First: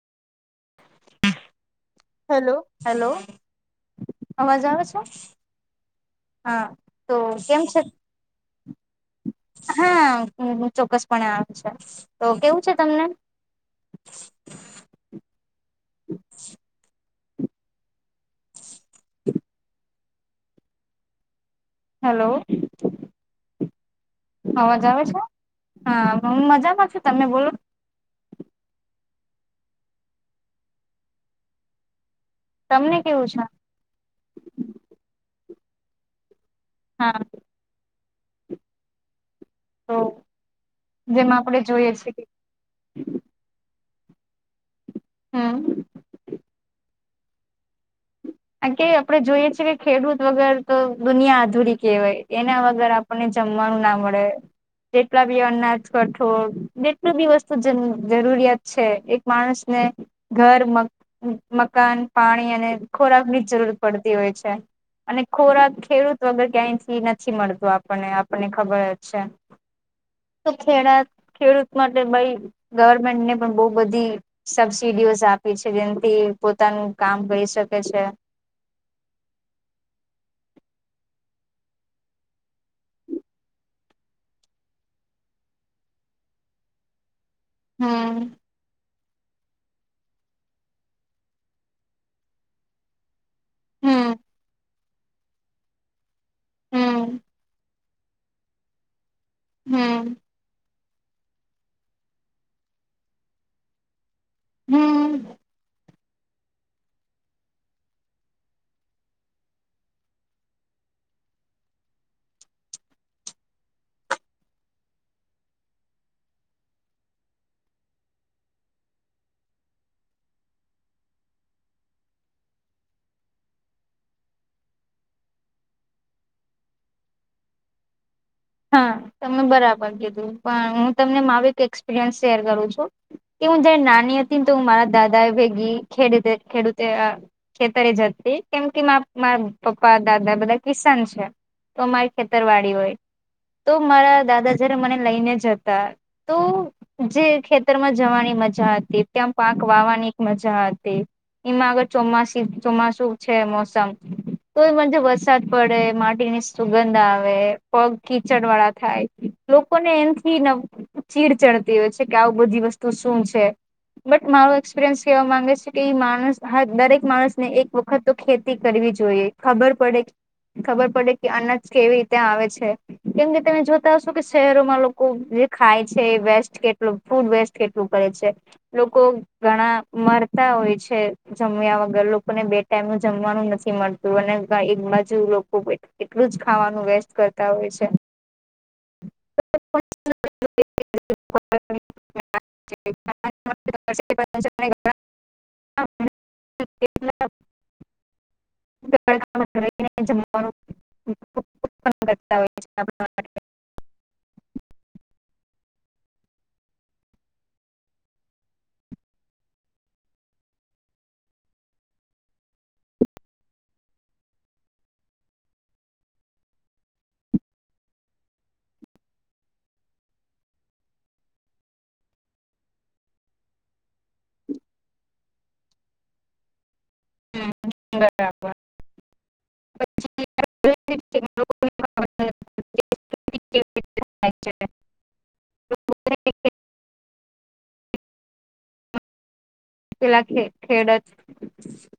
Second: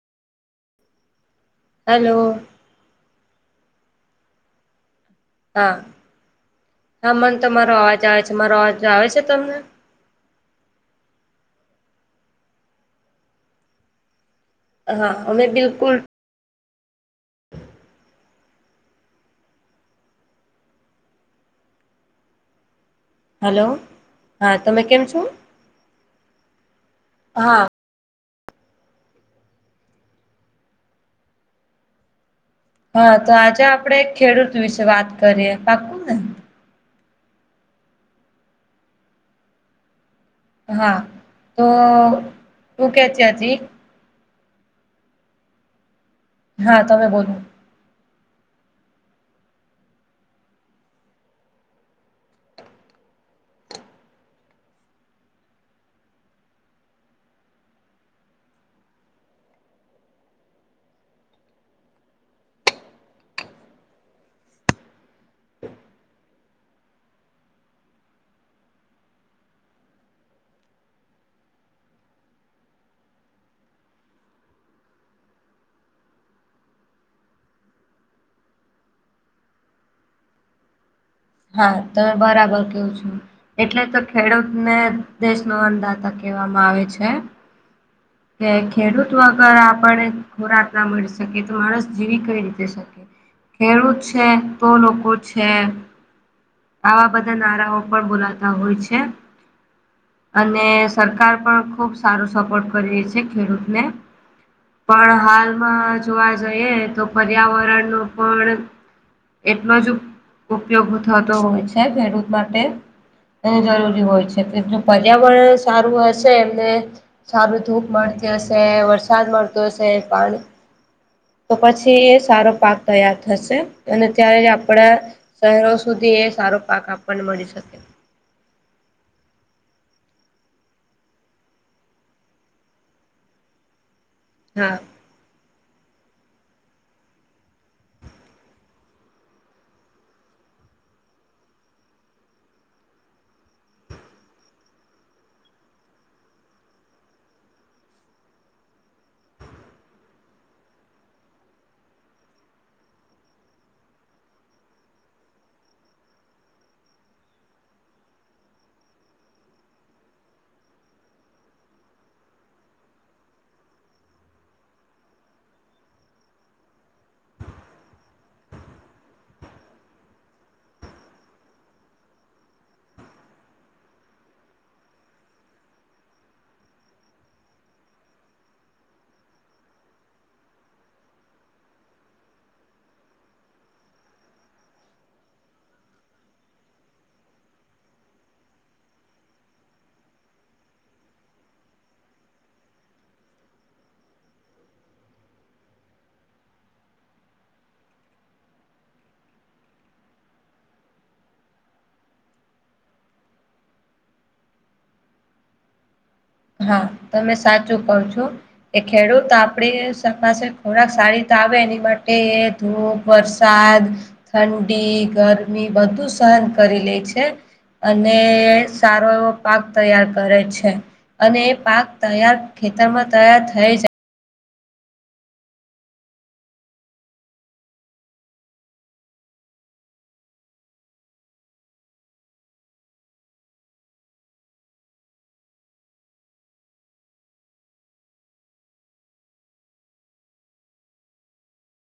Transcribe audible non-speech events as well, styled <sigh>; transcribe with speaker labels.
Speaker 1: Hello
Speaker 2: hello, hello, અવાજ આવે છે?
Speaker 1: હા,
Speaker 2: હા
Speaker 1: હા,
Speaker 2: તો
Speaker 1: મને
Speaker 2: કેમ
Speaker 1: તમારો
Speaker 2: છે
Speaker 1: અવાજ આવે છે મારો અવાજ આવે છે. તમને?
Speaker 2: હા, ચોક્કસપણે આવે છે. તો કેવું છે તમને
Speaker 1: હા, અમે બિલકુલ. <inaudible>
Speaker 2: <inaudible> હલો
Speaker 1: હલો હા તમે
Speaker 2: અવાજ
Speaker 1: કેમ
Speaker 2: આવે છે?
Speaker 1: છો
Speaker 2: હા હું મજામાં છું તમે બોલ.
Speaker 1: હા
Speaker 2: તમને
Speaker 1: હા
Speaker 2: કેવું
Speaker 1: તો
Speaker 2: છે
Speaker 1: આજે આપણે એક ખેડૂત વિશે વાત કરીયએ પાકું ને.
Speaker 2: હા. તો
Speaker 1: હા
Speaker 2: જેમાં આપડે
Speaker 1: તો
Speaker 2: જોઈએ છે કે
Speaker 1: હું કે છે હજી
Speaker 2: હમમ.
Speaker 1: ના તમે બ્લુ
Speaker 2: એમ કે આપણે જોઈએ છીએ કે ખેડૂત વગર તો દુનિયા અધુરી કહેવાય એના વગર આપ આપણને જમવાનું ના મળે. જેટલા બી અનાજ, કઠોળ જેટલું બી વસ્તુ જરુરી જરૂરિયાત છે એક માણસને ઘર, મ મકાન, પાણી અને ખોરાક ની જ જરૂર પડતી હોય છે. અને ખોરાક ખેડૂત વગર ક્યાંયથી નથી મળતો આપણને આપણને ખબર જ છે. તો ખેડા ખેડૂત માટે ભાઈ ગવર્મેન્ટને પણ બો બધી સબસીડીઓઝ આપે છે જેમકે પોતાનું કામ લય શકે છે.
Speaker 1: હા તમે બરાબર કેવ છો. એટલે તો ખેડૂતને દેશનો અન્નદાતા કહેવામાં આવે છે.
Speaker 2: હા.
Speaker 1: કે ખેડૂત વગર આપણે ખોરાક ના મળી શકે તો માણસ જીવી કઈ રીતે શકે. ખેડૂત
Speaker 2: હમ
Speaker 1: છે તો લોકો છે. આવા
Speaker 2: હમ
Speaker 1: બધા નારાઓ પણ બોલાતા હોય છે.
Speaker 2: હમમ.
Speaker 1: અને સરકાર પણ ખુબ સારો સપોર્ટ કરી રહી છે ખેડૂતને.
Speaker 2: હમ
Speaker 1: પણ હાલમાં જોવા જઈએ તો પર્યાવરણનો પણ એટલો જ ઉપ ઉપયોગ થતો હોય છે ખેડૂત માટે એ જરૂરી હોય છે જેટલું પર્યાવરણ સારું હશે એટલે સારું ધૂપ મળતી હશે, વરસાદ મળતો હશે, પાણી તો પછી એ સારો પાક તૈયાર થશે અને ત્યારે જ આપણે શહેરો સુધી એ સારો પાક આપણને મળી શકે.
Speaker 2: હા તમે બરાબર કીધું પણ હું તમને મારું એક એક્સપિરિયન્સ શેર કરું છું. કે હું જયારે નાની હતી ને તો હું
Speaker 1: હા
Speaker 2: મારા દાદા ભેગી ખેડતે ખેડૂતે અ ખેતરે જતી કેમ કે મ મારા પપ્પા, દાદા બધા કિસાન છે. તો અમારી ખેતર વાડી હોય. તો મારા દાદા જયારે મને લઈને જતા તો જે ખેતર માં જવાની મજા હતી તેમ પાક વાવવાની એક મજા હતી. એમાં આગળ ચોમાસી ચોમાસુ છે મોસમ. <unintelligible> વરસાદ પડે, માટીની સુગંધ આવે પગ કિચડવાળા થાય લોકોને એમથી નવ ચીડ ચડતી હોય છે કે આવું બધી વસ્તુ શું છે? બટ મારો એક્સપિરિયન્સ કેહેવા માંગે છે કે ઇ માણસ હત દરેક માણસ ને એક વખત તો ખેતી કરવી જોઈએ ખબર પડે, ખબર પડે કે અનાજ કેવી રીતે આવે છે. કેમ કે તમે જોતા હશો કે શહેરોમાં લોકો જે ખાય છે એ વેસ્ટ કેટલું, ફૂડ વેસ્ટ કેટલું કરે છે. લોકો ઘણા મરતા હોય છે. જમ્યા વગર લોકોને બે ટાઈમ નું જમવાનું નથી મળતું અને ભાઈ એક બાજુ લોકો બેઠ એટલું જ ખાવાનું વેસ્ટ કરતા હોય છે. <unintelligible> <unintelligible> <unintelligible> <unintelligible> <unintelligible>
Speaker 1: ના તને સાચુ કવ છુ. એ ખેડૂત આપડી પાસે ખોરાક સારી રીતે આવે, એની માટે. ધૂપ વરસાદ ઠંડી ગરમી બધું સહન કરી લે છે. અને સારો એવો પાક તૈયાર કરે છે. અને એ પાક તૈયાર ખેતરમાં તૈયાર થઈ જાય.
Speaker 2: બરાબર પછી <unintelligible> <unintelligible> પેલા ખે ખેડત